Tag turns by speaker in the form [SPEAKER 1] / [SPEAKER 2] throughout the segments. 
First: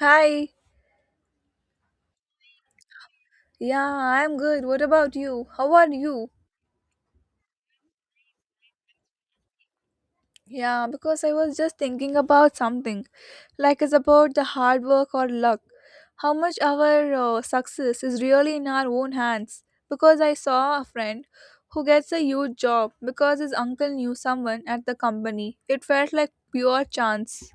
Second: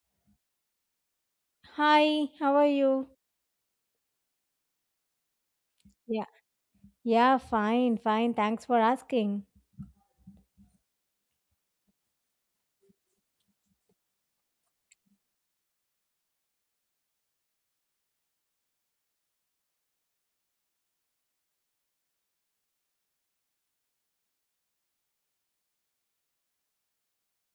[SPEAKER 1] Hi.
[SPEAKER 2] Hi, how are you?
[SPEAKER 1] Yeah, I'm good. What about you? How are
[SPEAKER 2] Yeah,
[SPEAKER 1] you?
[SPEAKER 2] yeah, fine, fine. Thanks for asking.
[SPEAKER 1] Yeah, because I was just thinking about something. It's about the hard work or luck. How much our success is really in our own hands. Because I saw a friend who gets a huge job because his uncle knew someone at the company. It felt like pure chance.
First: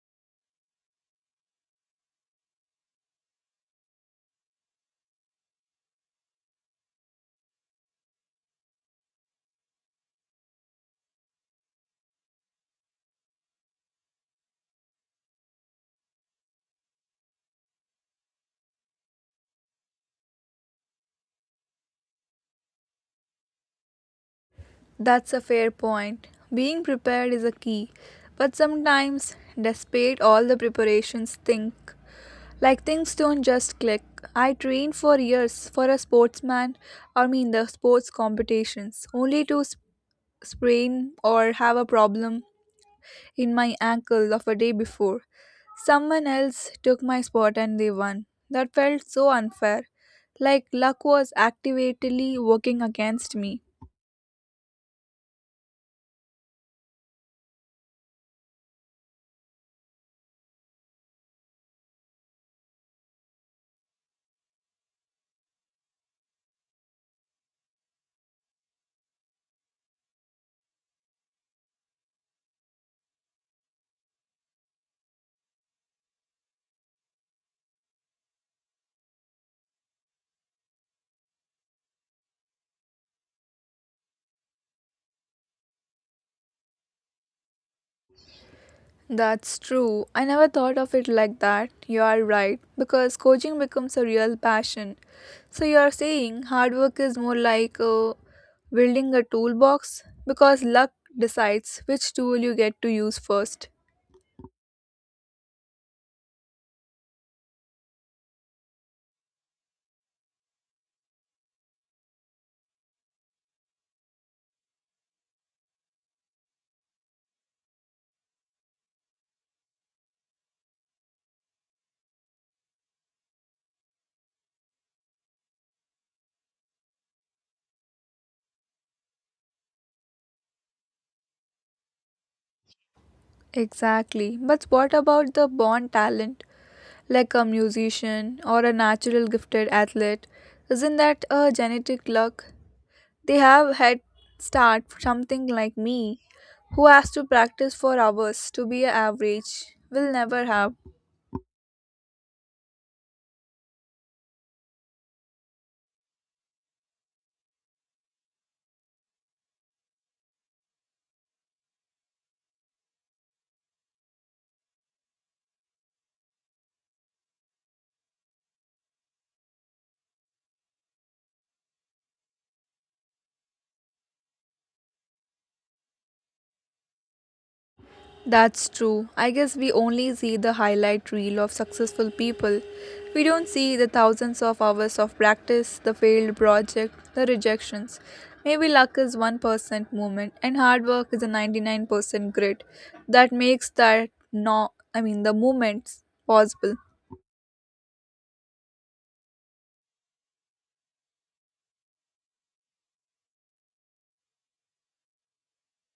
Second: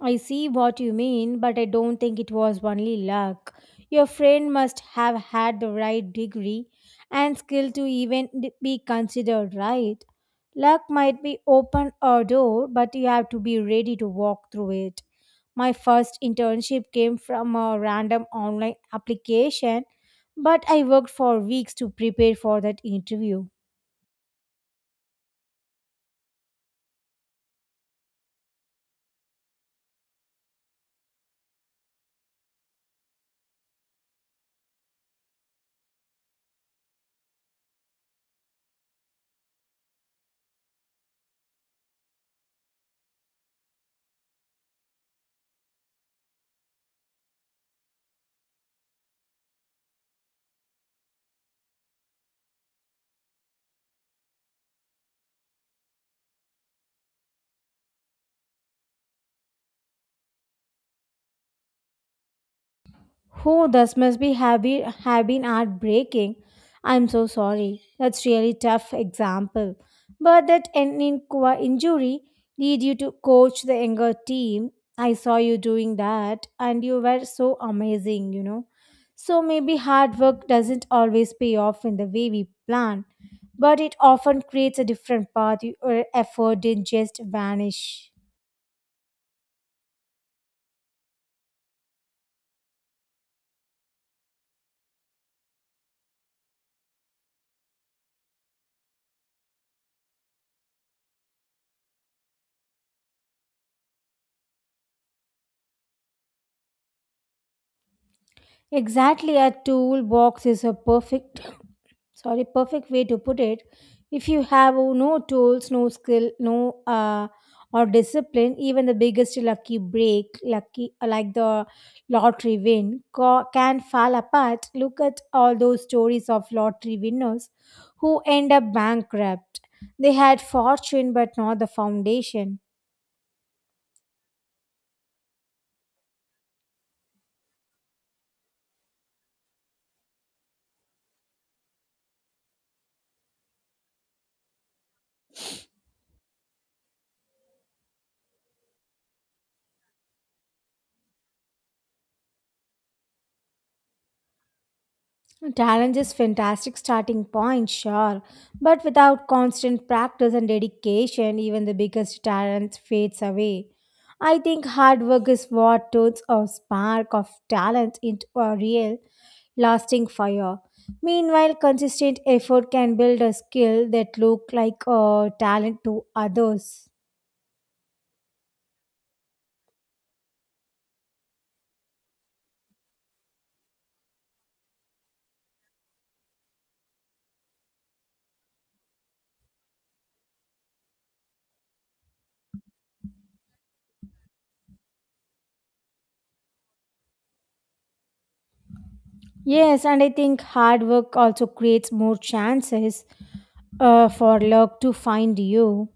[SPEAKER 2] I see what you mean, but I don't think it was only luck. Your friend must have had the right degree and skill to even be considered, right. Luck might be open a door, but you have to be ready to walk through it. My first internship came from a random online application, but I worked for weeks to prepare for that interview.
[SPEAKER 1] That's a fair point. Being prepared is a key. But sometimes, despite all the preparations, think Like things don't just click. I trained for years for a sportsman, I mean the sports competitions, only to sprain or have a problem in my ankle of a day before. Someone else took my spot and they won. That felt so unfair, like luck was actively working against me.
[SPEAKER 2] Oh, this must be have been heartbreaking. I'm so sorry. That's really tough example. But that an injury lead you to coach the younger team. I saw you doing that, and you were so amazing. So maybe hard work doesn't always pay off in the way we plan, but it often creates a different path. Your effort didn't just vanish.
[SPEAKER 1] That's true. I never thought of it like that. You are right, because coaching becomes a real passion. So, you are saying hard work is more like building a toolbox because luck decides which tool you get to use first.
[SPEAKER 2] Exactly, a toolbox is a perfect way to put it. If you have no tools, no skill, no or discipline, even the biggest lucky break, lucky like the lottery win can fall apart. Look at all those stories of lottery winners who end up bankrupt. They had fortune but not the foundation.
[SPEAKER 1] Exactly. But what about the born talent, like a musician or a natural gifted athlete? Isn't that a genetic luck? They have head start for something like me who has to practice for hours to be average will never have.
[SPEAKER 2] Talent is fantastic starting point, sure, but without constant practice and dedication, even the biggest talent fades away. I think hard work is what turns a spark of talent into a real, lasting fire. Meanwhile, consistent effort can build a skill that look like a talent to others.
[SPEAKER 1] That's true. I guess we only see the highlight reel of successful people. We don't see the thousands of hours of practice, the failed project, the rejections. Maybe luck is 1% movement and hard work is a 99% grit that makes that no I mean the movements possible.
[SPEAKER 2] Yes, and I think hard work also creates more chances for luck to find you.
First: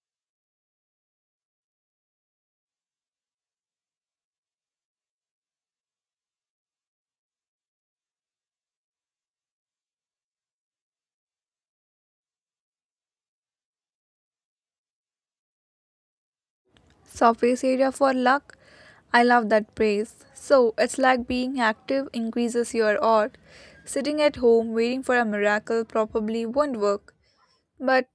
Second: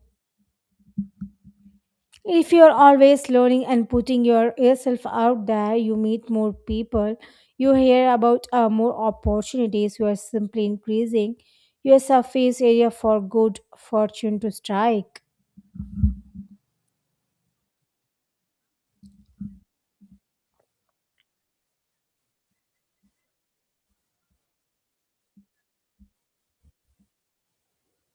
[SPEAKER 2] If you're always learning and putting yourself out there, you meet more people, you hear about more opportunities, you are simply increasing your surface area for good fortune to strike.
[SPEAKER 1] Surface area for luck. I love that praise. So it's like being active increases your odds. Sitting at home waiting for a miracle probably won't work. But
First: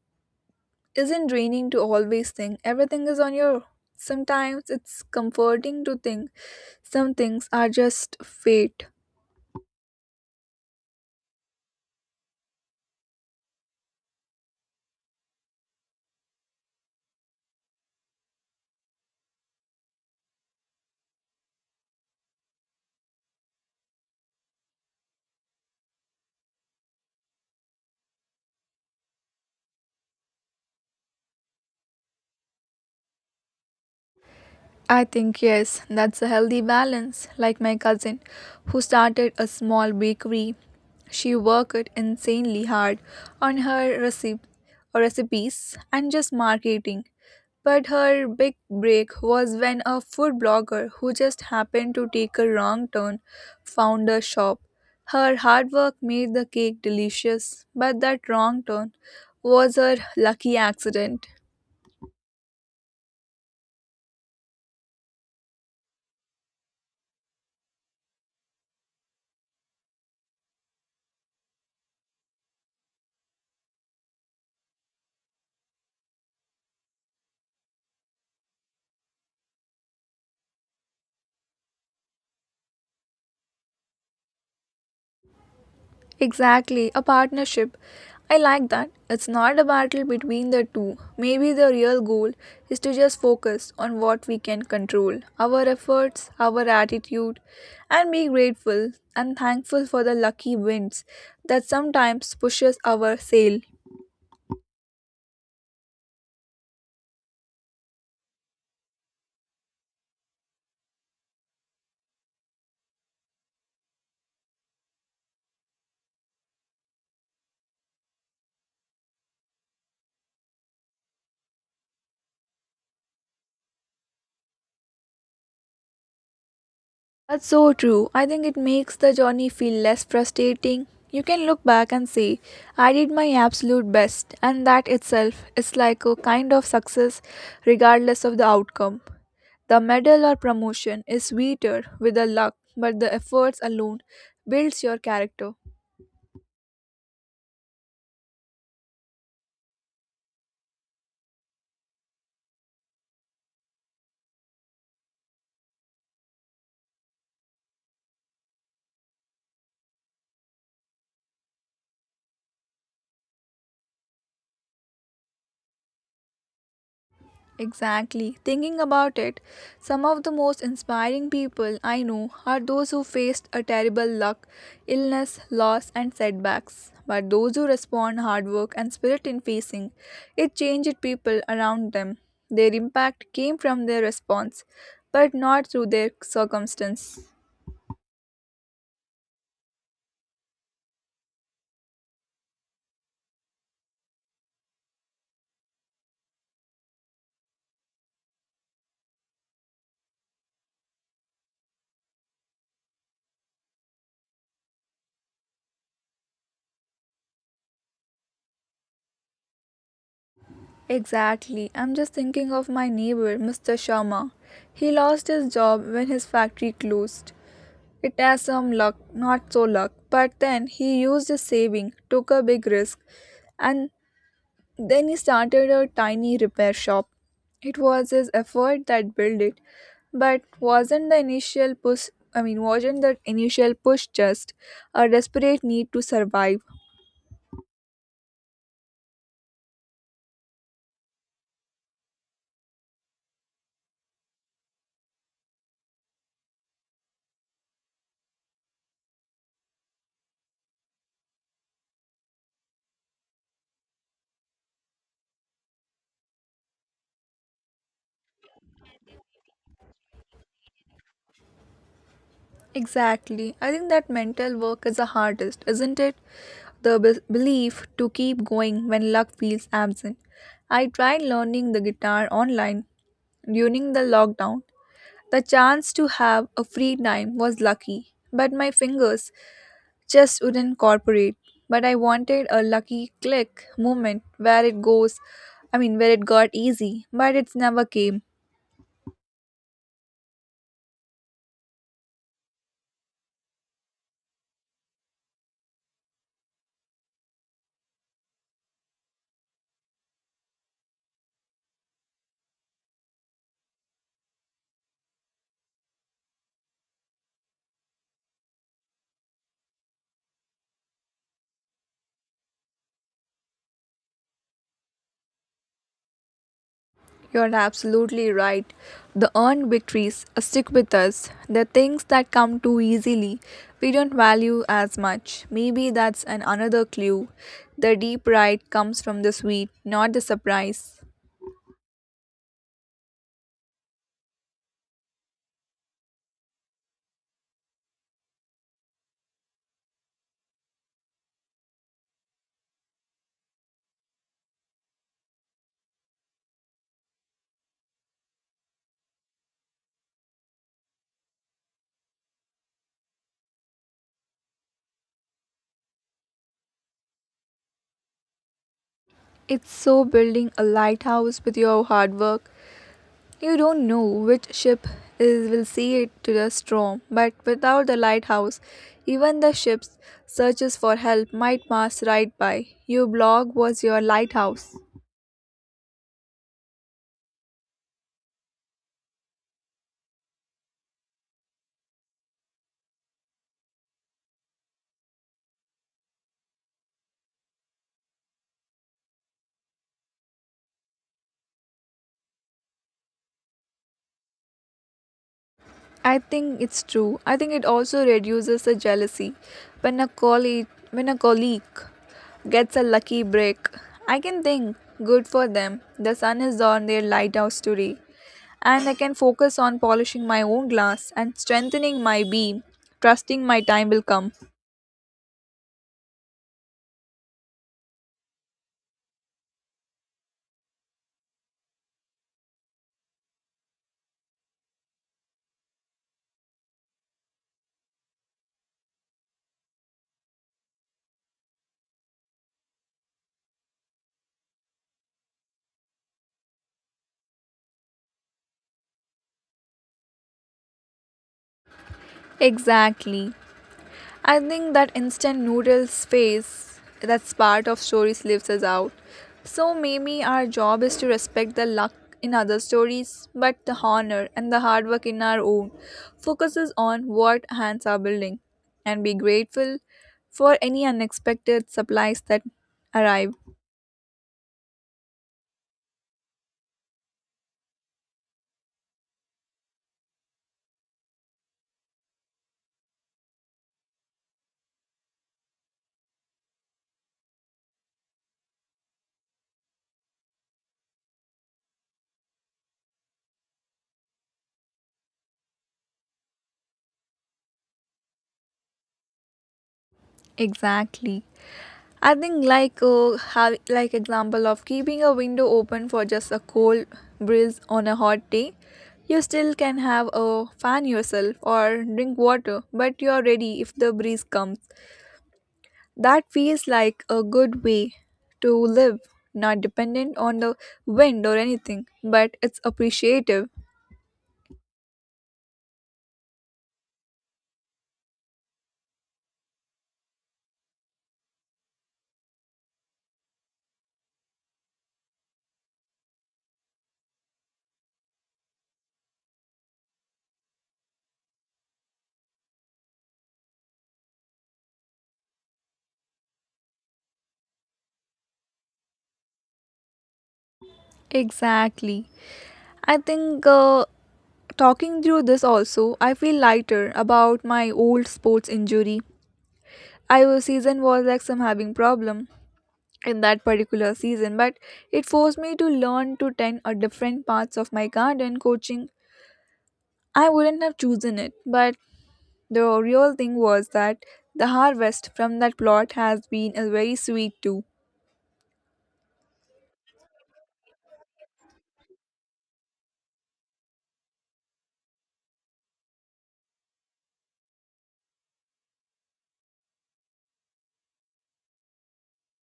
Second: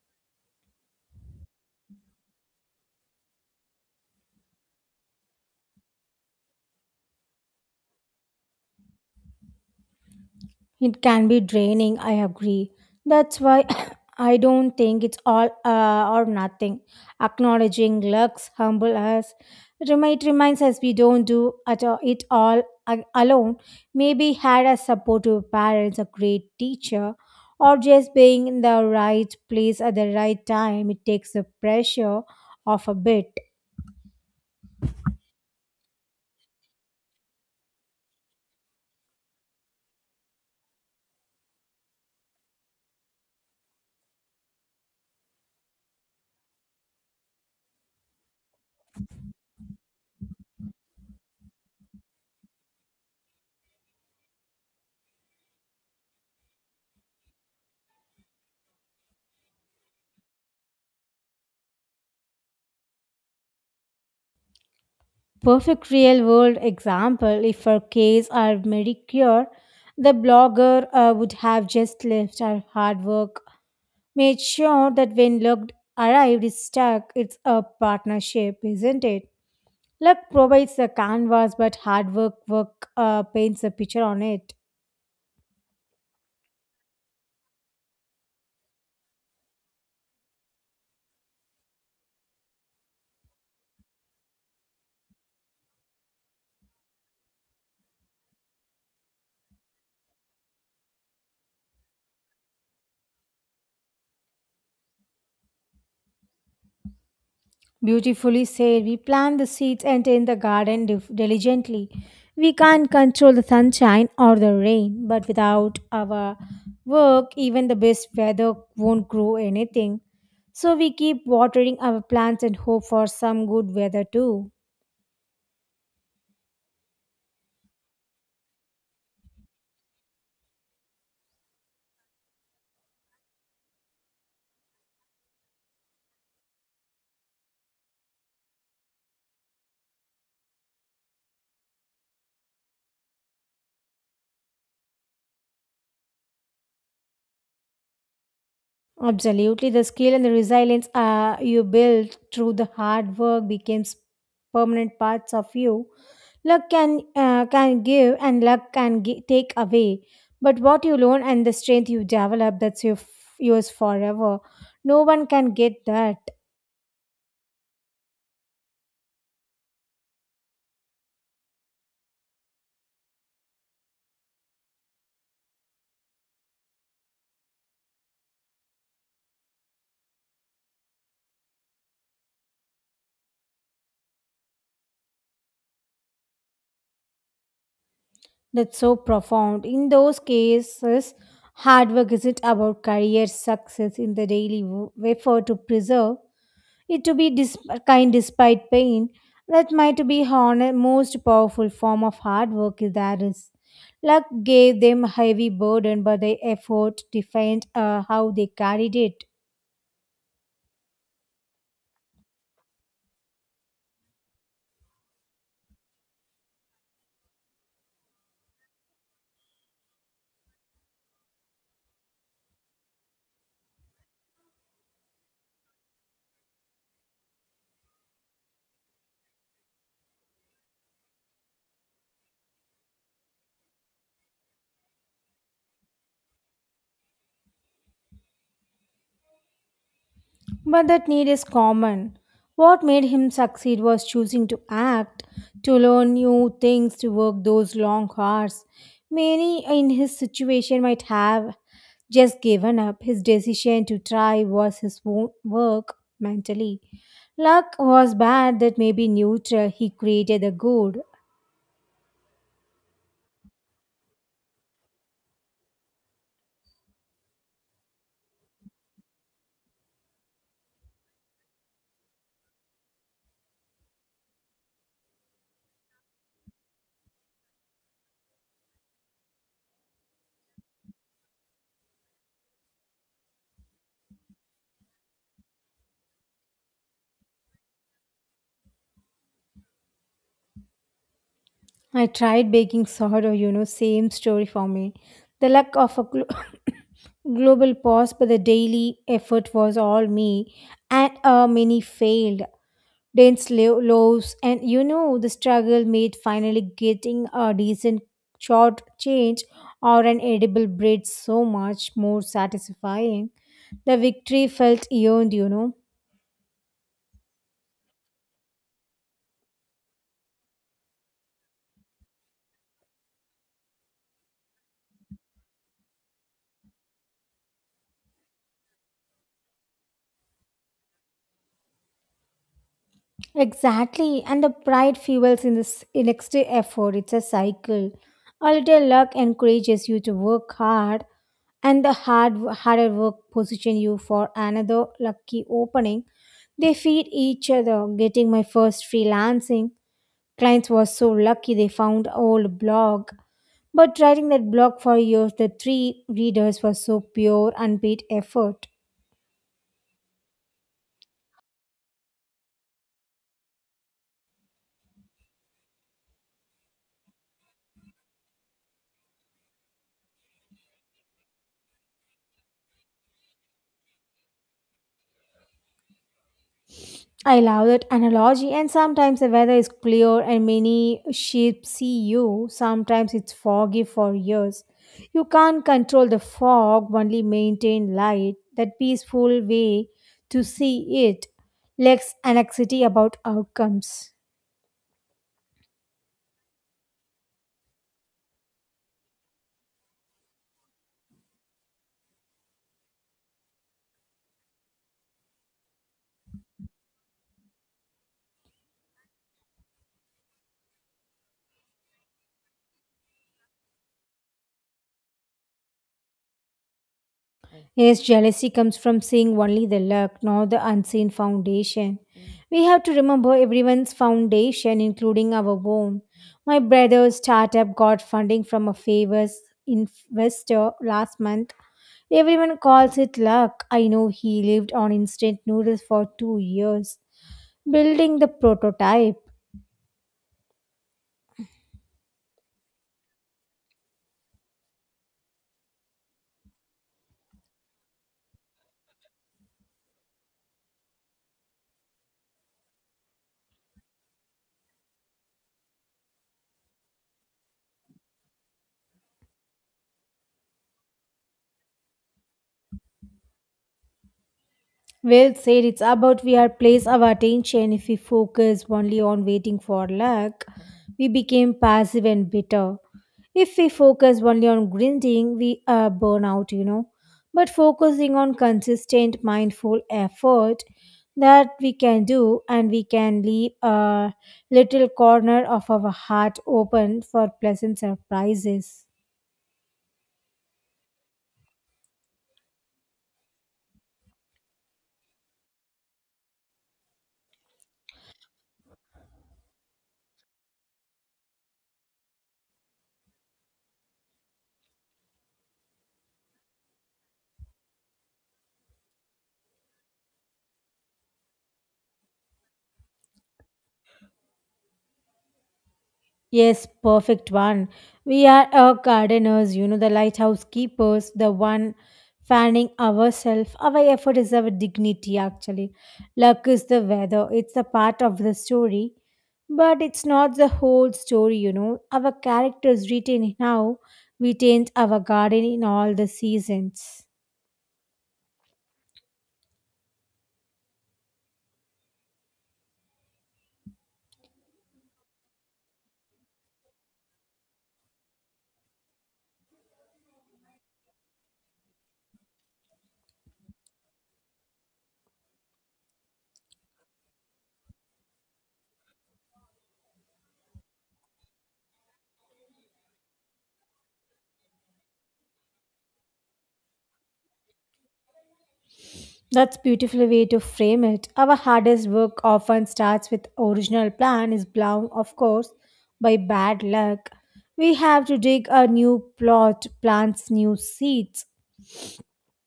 [SPEAKER 1] isn't draining to always think everything is on your, sometimes it's comforting to think some things are just fate.
[SPEAKER 2] It can be draining, I agree. That's why I don't think it's all or nothing. Acknowledging looks humble us. It reminds us we don't do at all, it all alone. Maybe had a supportive parents, a great teacher, or just being in the right place at the right time. It takes the pressure off a bit.
[SPEAKER 1] I think yes, that's a healthy balance. Like my cousin who started a small bakery. She worked insanely hard on her recipes and just marketing. But her big break was when a food blogger who just happened to take a wrong turn found her shop. Her hard work made the cake delicious, but that wrong turn was her lucky accident.
[SPEAKER 2] Perfect real world example. If her case are medicure, the blogger would have just left. Her hard work made sure that when luck arrived is stuck. It's a partnership, isn't it? Luck provides the canvas, but hard work paints a picture on it.
[SPEAKER 1] Exactly, a partnership. I like that. It's not a battle between the two. Maybe the real goal is to just focus on what we can control, our efforts, our attitude, and be grateful and thankful for the lucky winds that sometimes pushes our sail.
[SPEAKER 2] Beautifully said. We plant the seeds and tend the garden diligently. We can't control the sunshine or the rain, but without our work, even the best weather won't grow anything. So we keep watering our plants and hope for some good weather too.
[SPEAKER 1] That's so true. I think it makes the journey feel less frustrating. You can look back and say, I did my absolute best, and that itself is like a kind of success, regardless of the outcome. The medal or promotion is sweeter with the luck, but the efforts alone builds your character.
[SPEAKER 2] Absolutely. The skill and the resilience you build through the hard work becomes permanent parts of you. Luck can give and luck can take away. But what you learn and the strength you develop, that's yours forever. No one can get that.
[SPEAKER 1] Exactly. Thinking about it, some of the most inspiring people I know are those who faced a terrible luck, illness, loss, and setbacks. But those who respond hard work and spirit in facing it changed people around them. Their impact came from their response, but not through their circumstance.
[SPEAKER 2] That's so profound. In those cases, hard work isn't about career success in the daily effort to preserve. It to be kind despite pain, that might be honest, most powerful form of hard work there is. Luck gave them a heavy burden, but their effort defined how they carried it.
[SPEAKER 1] Exactly. I'm just thinking of my neighbor, Mr. Sharma. He lost his job when his factory closed. It has some luck, not so luck. But then he used his saving, took a big risk, and then he started a tiny repair shop. It was his effort that built it, but wasn't the initial push I mean wasn't that initial push just a desperate need to survive?
[SPEAKER 2] But that need is common. What made him succeed was choosing to act, to learn new things, to work those long hours. Many in his situation might have just given up. His decision to try was his work mentally. Luck was bad, that may be neutral. He created the good.
[SPEAKER 1] Exactly. I think that mental work is the hardest, isn't it? The belief to keep going when luck feels absent. I tried learning the guitar online during the lockdown. The chance to have a free time was lucky, but my fingers just wouldn't cooperate. But I wanted a lucky click moment where it goes, I mean, where it got easy, but it's never came.
[SPEAKER 2] I tried baking sourdough, same story for me. The luck of a global pause, but the daily effort was all me, and many failed. Dense loaves, and the struggle made finally getting a decent short change or an edible bread so much more satisfying. The victory felt earned.
[SPEAKER 1] You're absolutely right. The earned victories stick with us. The things that come too easily, we don't value as much. Maybe that's an another clue. The deep pride comes from the sweet, not the surprise.
[SPEAKER 2] Exactly, and the pride fuels in this next effort. It's a cycle. A little luck encourages you to work hard, and the harder work position you for another lucky opening. They feed each other. Getting my first freelancing clients was so lucky, they found old blog. But writing that blog for years, the three readers was so pure, unpaid effort.
[SPEAKER 1] It's so building a lighthouse with your hard work. You don't know which ship is will see it to the storm, but without the lighthouse, even the ship's searches for help might pass right by. Your blog was your lighthouse.
[SPEAKER 2] I love that analogy, and sometimes the weather is clear and many sheep see you. Sometimes it's foggy for years. You can't control the fog, only maintain light, that peaceful way to see it lacks anxiety about outcomes.
[SPEAKER 1] I think it's true. I think it also reduces the jealousy. When a colleague gets a lucky break, I can think, good for them. The sun is on their lighthouse today. And I can focus on polishing my own glass and strengthening my beam, trusting my time will come.
[SPEAKER 2] Yes, jealousy comes from seeing only the luck, not the unseen foundation. We have to remember everyone's foundation, including our own. My brother's startup got funding from a famous investor last month. Everyone calls it luck. I know he lived on instant noodles for 2 years, building the prototype.
[SPEAKER 1] Exactly. I think that instant noodles phase, that's part of stories lives us out. So maybe our job is to respect the luck in other stories, but the honor and the hard work in our own focuses on what hands are building and be grateful for any unexpected supplies that arrive.
[SPEAKER 2] Well said, it's about we are place our attention. If we focus only on waiting for luck, we become passive and bitter. If we focus only on grinding, we burn out. But focusing on consistent, mindful effort that we can do, and we can leave a little corner of our heart open for pleasant surprises.
[SPEAKER 1] Exactly. I think have like example of keeping a window open for just a cold breeze on a hot day. You still can have a fan yourself or drink water, but you're ready if the breeze comes. That feels like a good way to live, not dependent on the wind or anything, but it's appreciative.
[SPEAKER 2] Yes, perfect one. We are our gardeners, the lighthouse keepers, the one fanning ourselves. Our effort is our dignity, actually. Luck is the weather, it's a part of the story, but it's not the whole story. Our characters written in how we tend our garden in all the seasons.
[SPEAKER 1] Exactly. I think talking through this also, I feel lighter about my old sports injury. IO season was like some having problem in that particular season, but it forced me to learn to tend a different parts of my garden coaching. I wouldn't have chosen it, but the real thing was that the harvest from that plot has been a very sweet too.
[SPEAKER 2] That's beautiful way to frame it. Our hardest work often starts with original plan is blown, of course, by bad luck. We have to dig a new plot, plants new seeds.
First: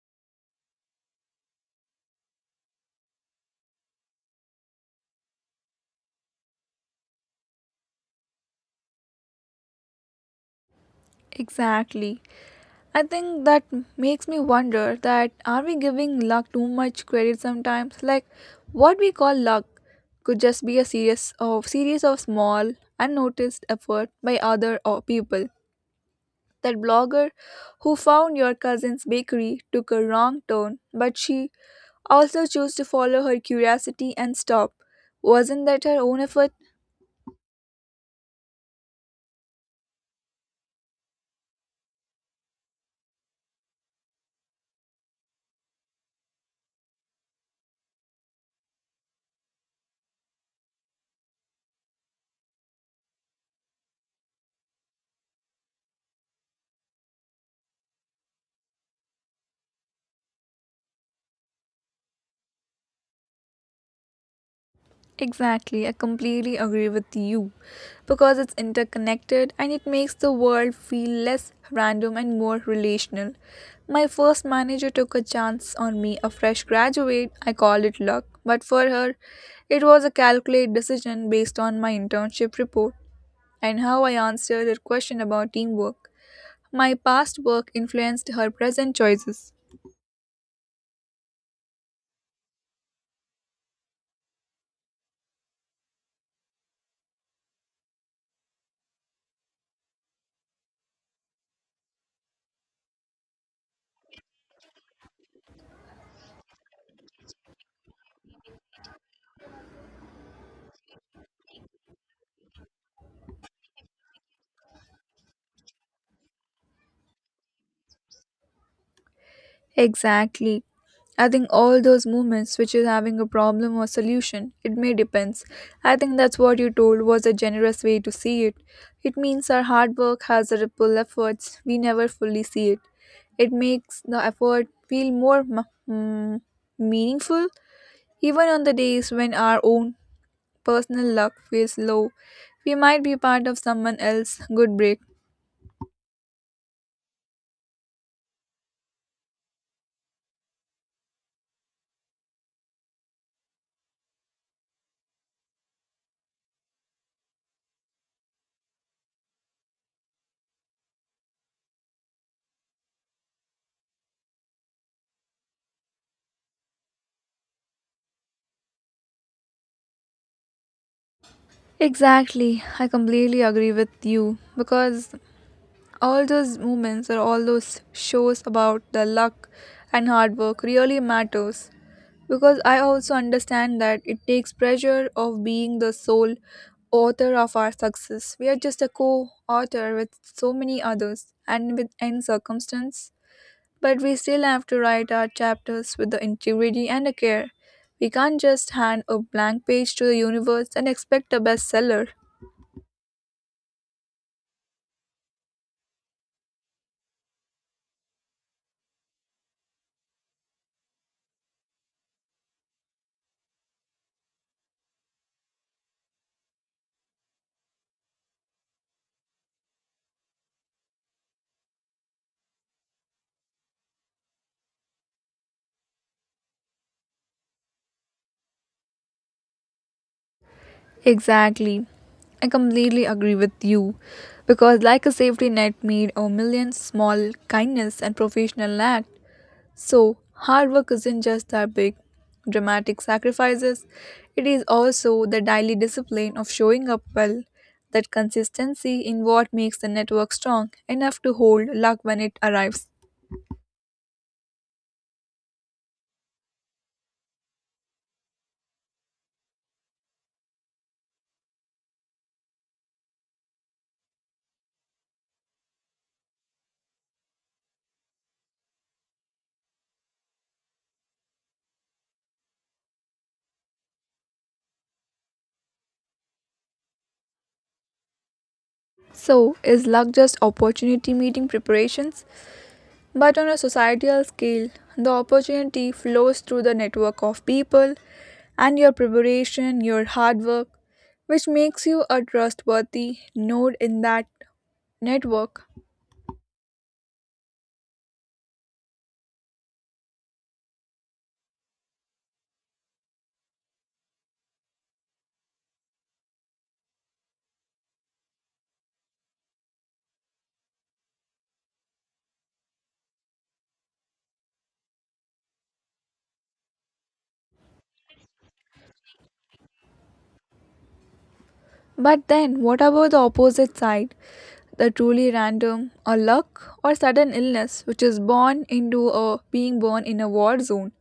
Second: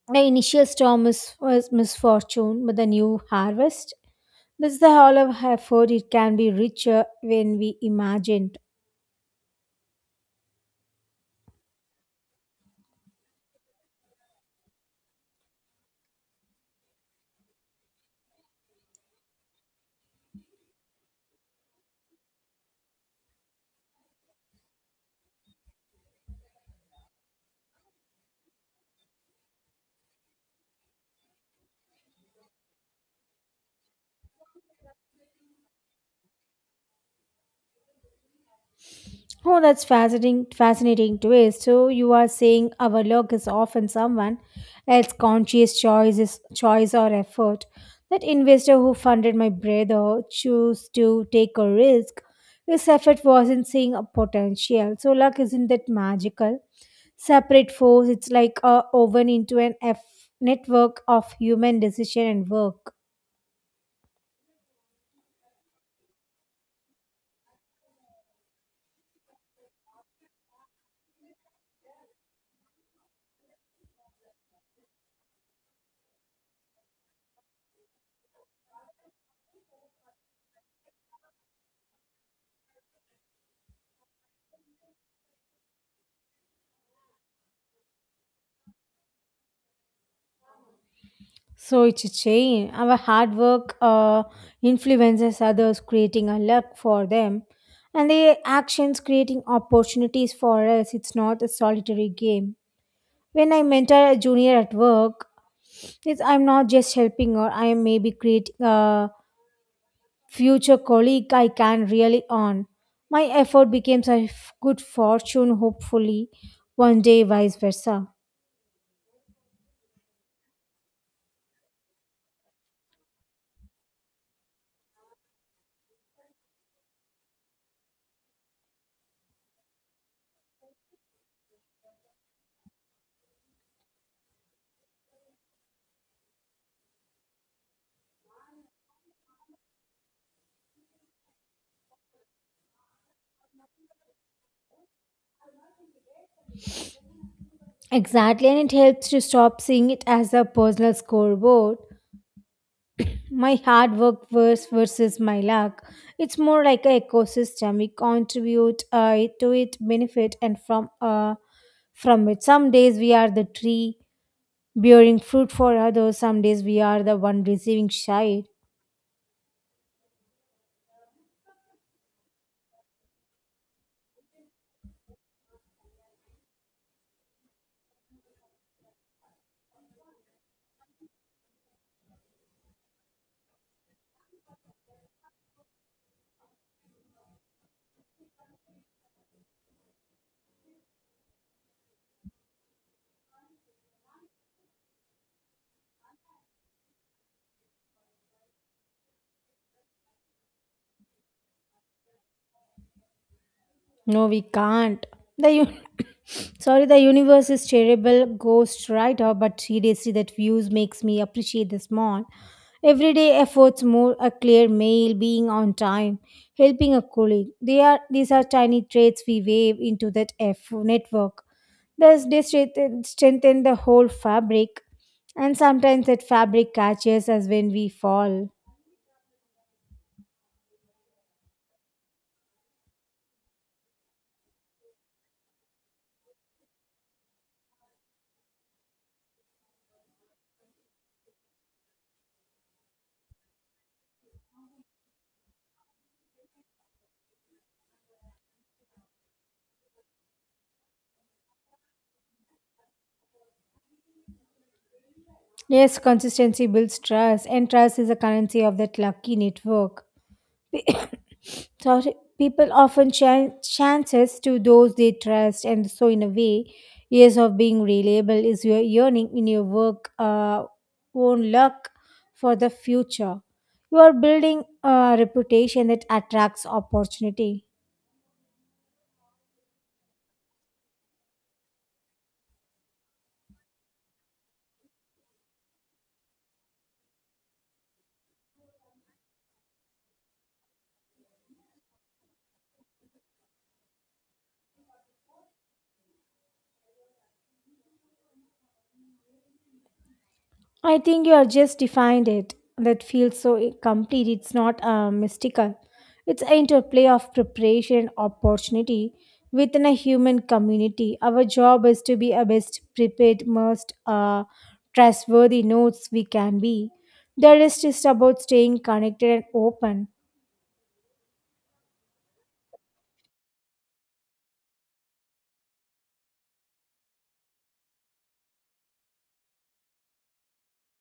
[SPEAKER 2] The initial storm was misfortune, but the new harvest. This is the whole of effort. It can be richer when we imagined.
[SPEAKER 1] Exactly. I think that makes me wonder that are we giving luck too much credit sometimes? Like what we call luck could just be a series of small unnoticed effort by other or people. That blogger who found your cousin's bakery took a wrong turn, but she also chose to follow her curiosity and stop. Wasn't that her own effort?
[SPEAKER 2] Oh, that's fascinating twist. So you are saying our luck is often someone else's conscious choice or effort. That investor who funded my brother chose to take a risk. His effort wasn't seeing a potential. So luck isn't that magical. Separate force. It's like a woven into an F network of human decision and work.
[SPEAKER 1] Exactly, I completely agree with you. Because it's interconnected and it makes the world feel less random and more relational. My first manager took a chance on me, a fresh graduate. I called it luck, but for her, it was a calculated decision based on my internship report and how I answered her question about teamwork. My past work influenced her present choices.
[SPEAKER 2] So it's a chain. Our hard work influences others, creating a luck for them, and their actions creating opportunities for us. It's not a solitary game. When I mentor a junior at work, I'm not just helping her. I am maybe creating a future colleague I can really earn. My effort becomes a good fortune, hopefully, one day, vice versa.
[SPEAKER 1] Exactly. I think all those movements, which is having a problem or solution, it may depends. I think that's what you told was a generous way to see it. It means our hard work has a ripple efforts. We never fully see it. It makes the effort feel more meaningful, even on the days when our own personal luck feels low, we might be part of someone else's good break.
[SPEAKER 2] Exactly, and it helps to stop seeing it as a personal scoreboard, my hard work versus my luck. It's more like an ecosystem. We contribute to it, benefit and from it. Some days we are the tree bearing fruit for others, some days we are the one receiving shade.
[SPEAKER 1] Exactly, I completely agree with you because all those moments or all those shows about the luck and hard work really matters because I also understand that it takes pressure of being the sole author of our success. We are just a co-author with so many others and with end circumstance. But we still have to write our chapters with the integrity and the care. We can't just hand a blank page to the universe and expect a bestseller.
[SPEAKER 2] No, we can't. The sorry, the universe is terrible ghost writer, but seriously, that views makes me appreciate the small, everyday efforts more. A clear mail, being on time, helping a colleague. They are these are tiny traits we wave into that F network. Thus, they strengthen the whole fabric, and sometimes that fabric catches us when we fall.
[SPEAKER 1] Exactly. I completely agree with you. Because, like a safety net made of millions small kindness and professional act, so, hard work isn't just that big, dramatic sacrifices, it is also the daily discipline of showing up well, that consistency in what makes the network strong enough to hold luck when it arrives.
[SPEAKER 2] Yes, consistency builds trust, and trust is a currency of that lucky network. Sorry, people often chances to those they trust, and so in a way, years of being reliable is your yearning in your work, own luck for the future. You are building a reputation that attracts opportunity.
[SPEAKER 1] So, is luck just opportunity meeting preparations? But on a societal scale, the opportunity flows through the network of people and your preparation, your hard work, which makes you a trustworthy node in that network.
[SPEAKER 2] I think you have just defined it. That feels so complete. It's not mystical. It's an interplay of preparation and opportunity within a human community. Our job is to be a best prepared, most trustworthy notes we can be. The rest is about staying connected and open.
[SPEAKER 1] But then, what about the opposite side? The truly random, or luck, or sudden illness, which is born into a being born in a war zone,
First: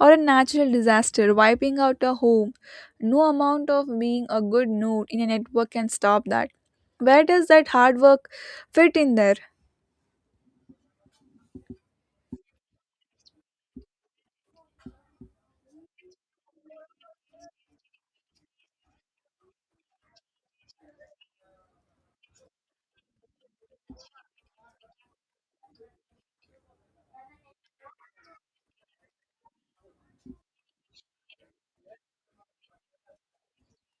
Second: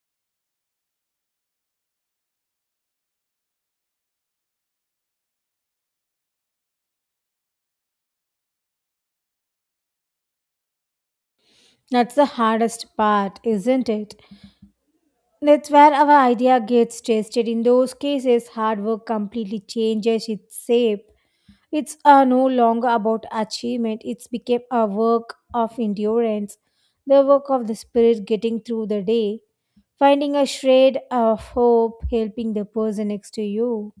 [SPEAKER 1] or a natural disaster wiping out a home. No amount of being a good node in a network can stop that. Where does that hard work fit in there?
[SPEAKER 2] That's the hardest part, isn't it? That's where our idea gets tested. In those cases, hard work completely changes its shape. It's no longer about achievement, it's became a work of endurance, the work of the spirit getting through the day, finding a shred of hope, helping the person next to you.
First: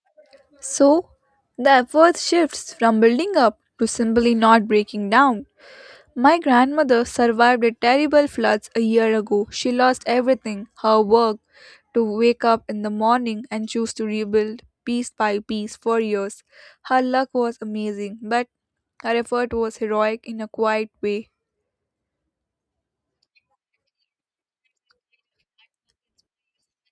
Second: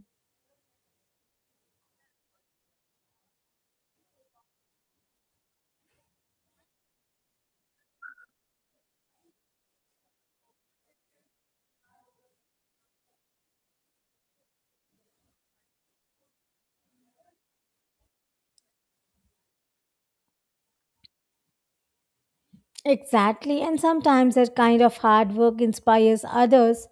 [SPEAKER 1] So, the effort shifts from building up to simply not breaking down. My grandmother survived a terrible floods a year ago. She lost everything her work to wake up in the morning and choose to rebuild piece by piece for years. Her luck was amazing, but her effort was heroic in a quiet way.
[SPEAKER 2] Exactly, and sometimes that kind of hard work inspires others,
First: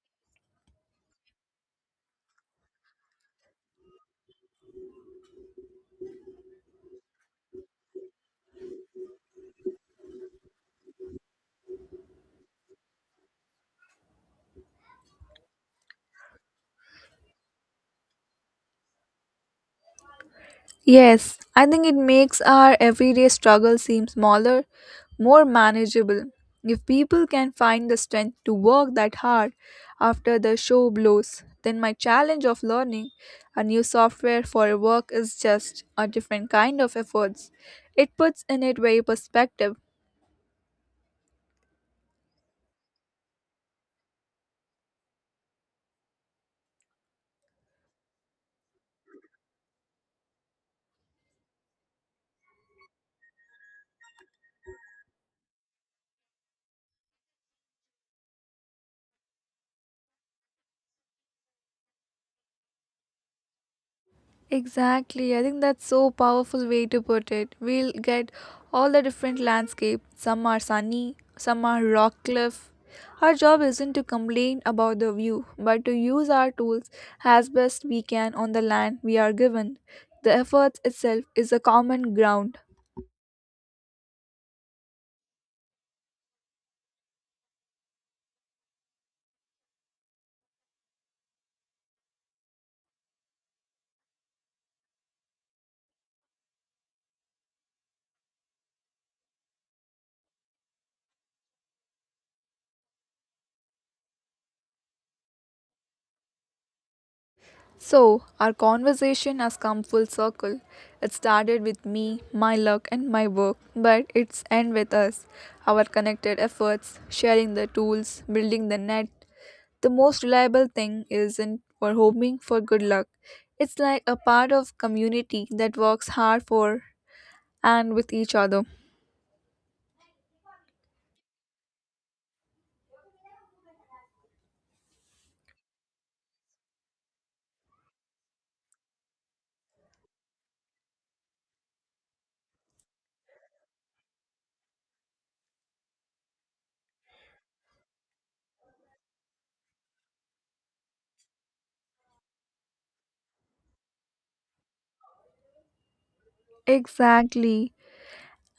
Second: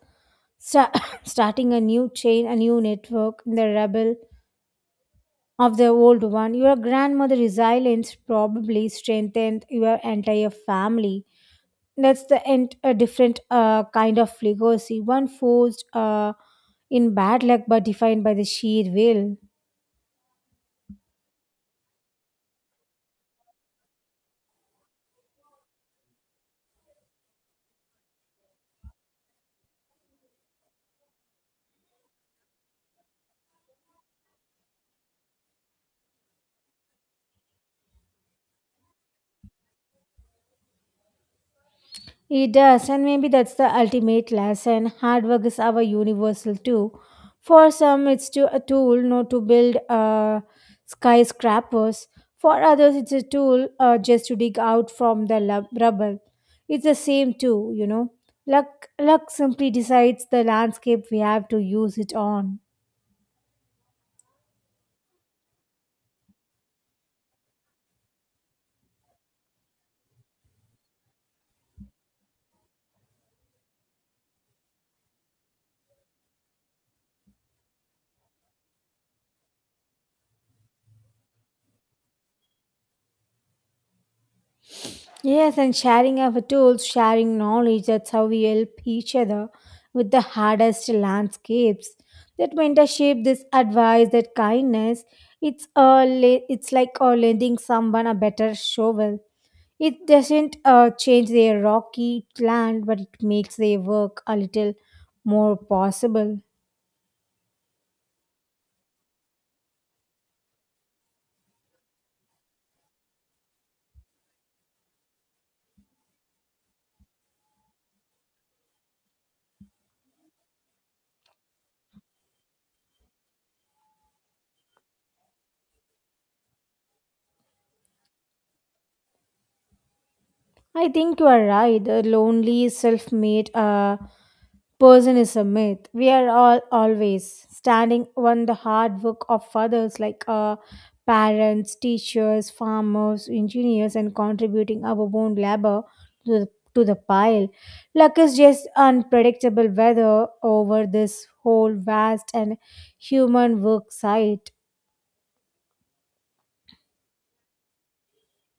[SPEAKER 2] sta- starting a new chain, a new network in the rubble of the old one. Your grandmother's resilience probably strengthened your entire family. That's the end a different kind of legacy, one forged in bad luck but defined by the sheer will.
[SPEAKER 1] Yes, I think it makes our everyday struggle seem smaller, more manageable. If people can find the strength to work that hard after the show blows, then my challenge of learning a new software for work is just a different kind of efforts. It puts in it very perspective.
[SPEAKER 2] It does, and maybe that's the ultimate lesson. Hard work is our universal too. For some, it's to a tool, not to build skyscrapers. For others, it's a tool just to dig out from the rubble. It's the same too, you know. Luck simply decides the landscape we have to use it on.
[SPEAKER 1] Exactly. I think that's so powerful way to put it. We'll get all the different landscape. Some are sunny, some are rock cliff. Our job isn't to complain about the view, but to use our tools as best we can on the land we are given. The effort itself is a common ground.
[SPEAKER 2] Yes, and sharing of tools, sharing knowledge, that's how we help each other with the hardest landscapes. That mentorship, this advice, that kindness, it's like lending someone a better shovel. It doesn't change their rocky land, but it makes their work a little more possible.
[SPEAKER 1] So, our conversation has come full circle. It started with me, my luck, and my work, but it's end with us. Our connected efforts, sharing the tools, building the net, the most reliable thing isn't for hoping for good luck. It's like a part of community that works hard for and with each other.
[SPEAKER 2] I think you are right. A lonely, self made person is a myth. We are all always standing on the hard work of others, like parents, teachers, farmers, engineers, and contributing our own labor to the pile. Luck is just unpredictable weather over this whole vast and human work site.
[SPEAKER 1] Exactly.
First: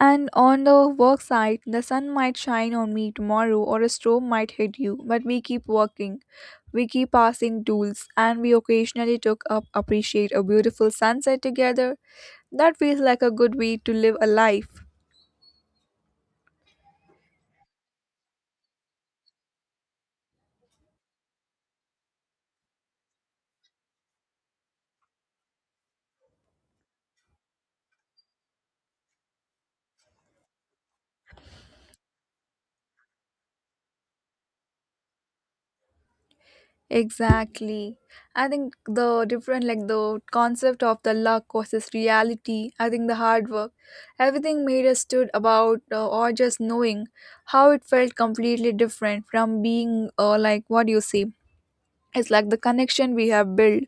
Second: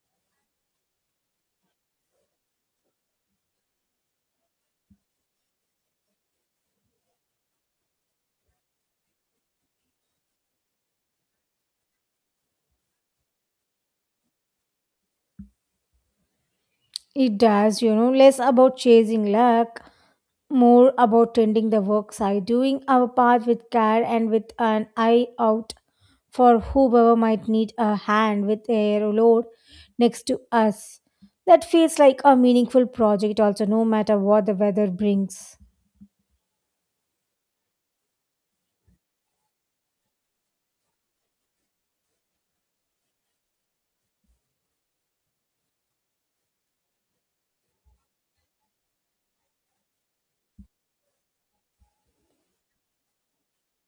[SPEAKER 1] And on the work side, the sun might shine on me tomorrow or a storm might hit you, but we keep working. We keep passing tools and we occasionally took up appreciate a beautiful sunset together. That feels like a good way to live a life.
[SPEAKER 2] It does, less about chasing luck, more about tending the work side, doing our part with care and with an eye out for whoever might need a hand with a load next to us. That feels like a meaningful project, also, no matter what the weather brings.
[SPEAKER 1] Exactly. I think the different, like the concept of the luck versus reality, I think the hard work, everything made us stood about or just knowing how it felt completely different from being, like what you say. It's like the connection we have built.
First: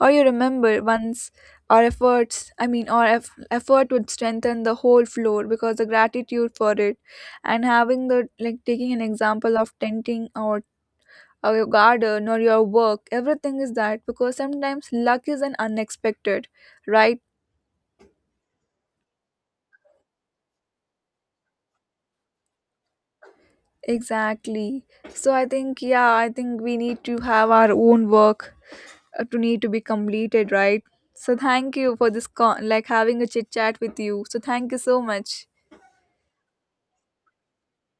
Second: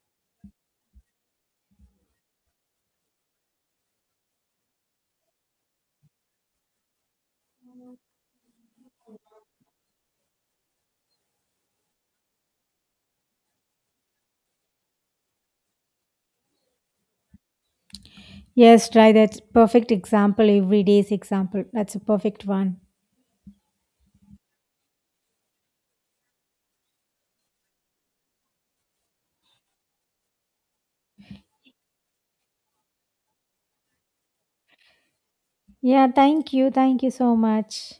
[SPEAKER 1] Or you remember once our efforts, effort would strengthen the whole floor because the gratitude for it. And having the, like, taking an example of tenting or your garden or your work. Everything is that because sometimes luck is an unexpected, right?
[SPEAKER 2] Yes, try that perfect example, everyday's example. That's a perfect one.
[SPEAKER 1] Exactly. So I think yeah, I think we need to have our own work to need to be completed, right? So thank you for this like having a chit chat with you. So thank you so much.
[SPEAKER 2] Yeah, thank you. Thank you so much.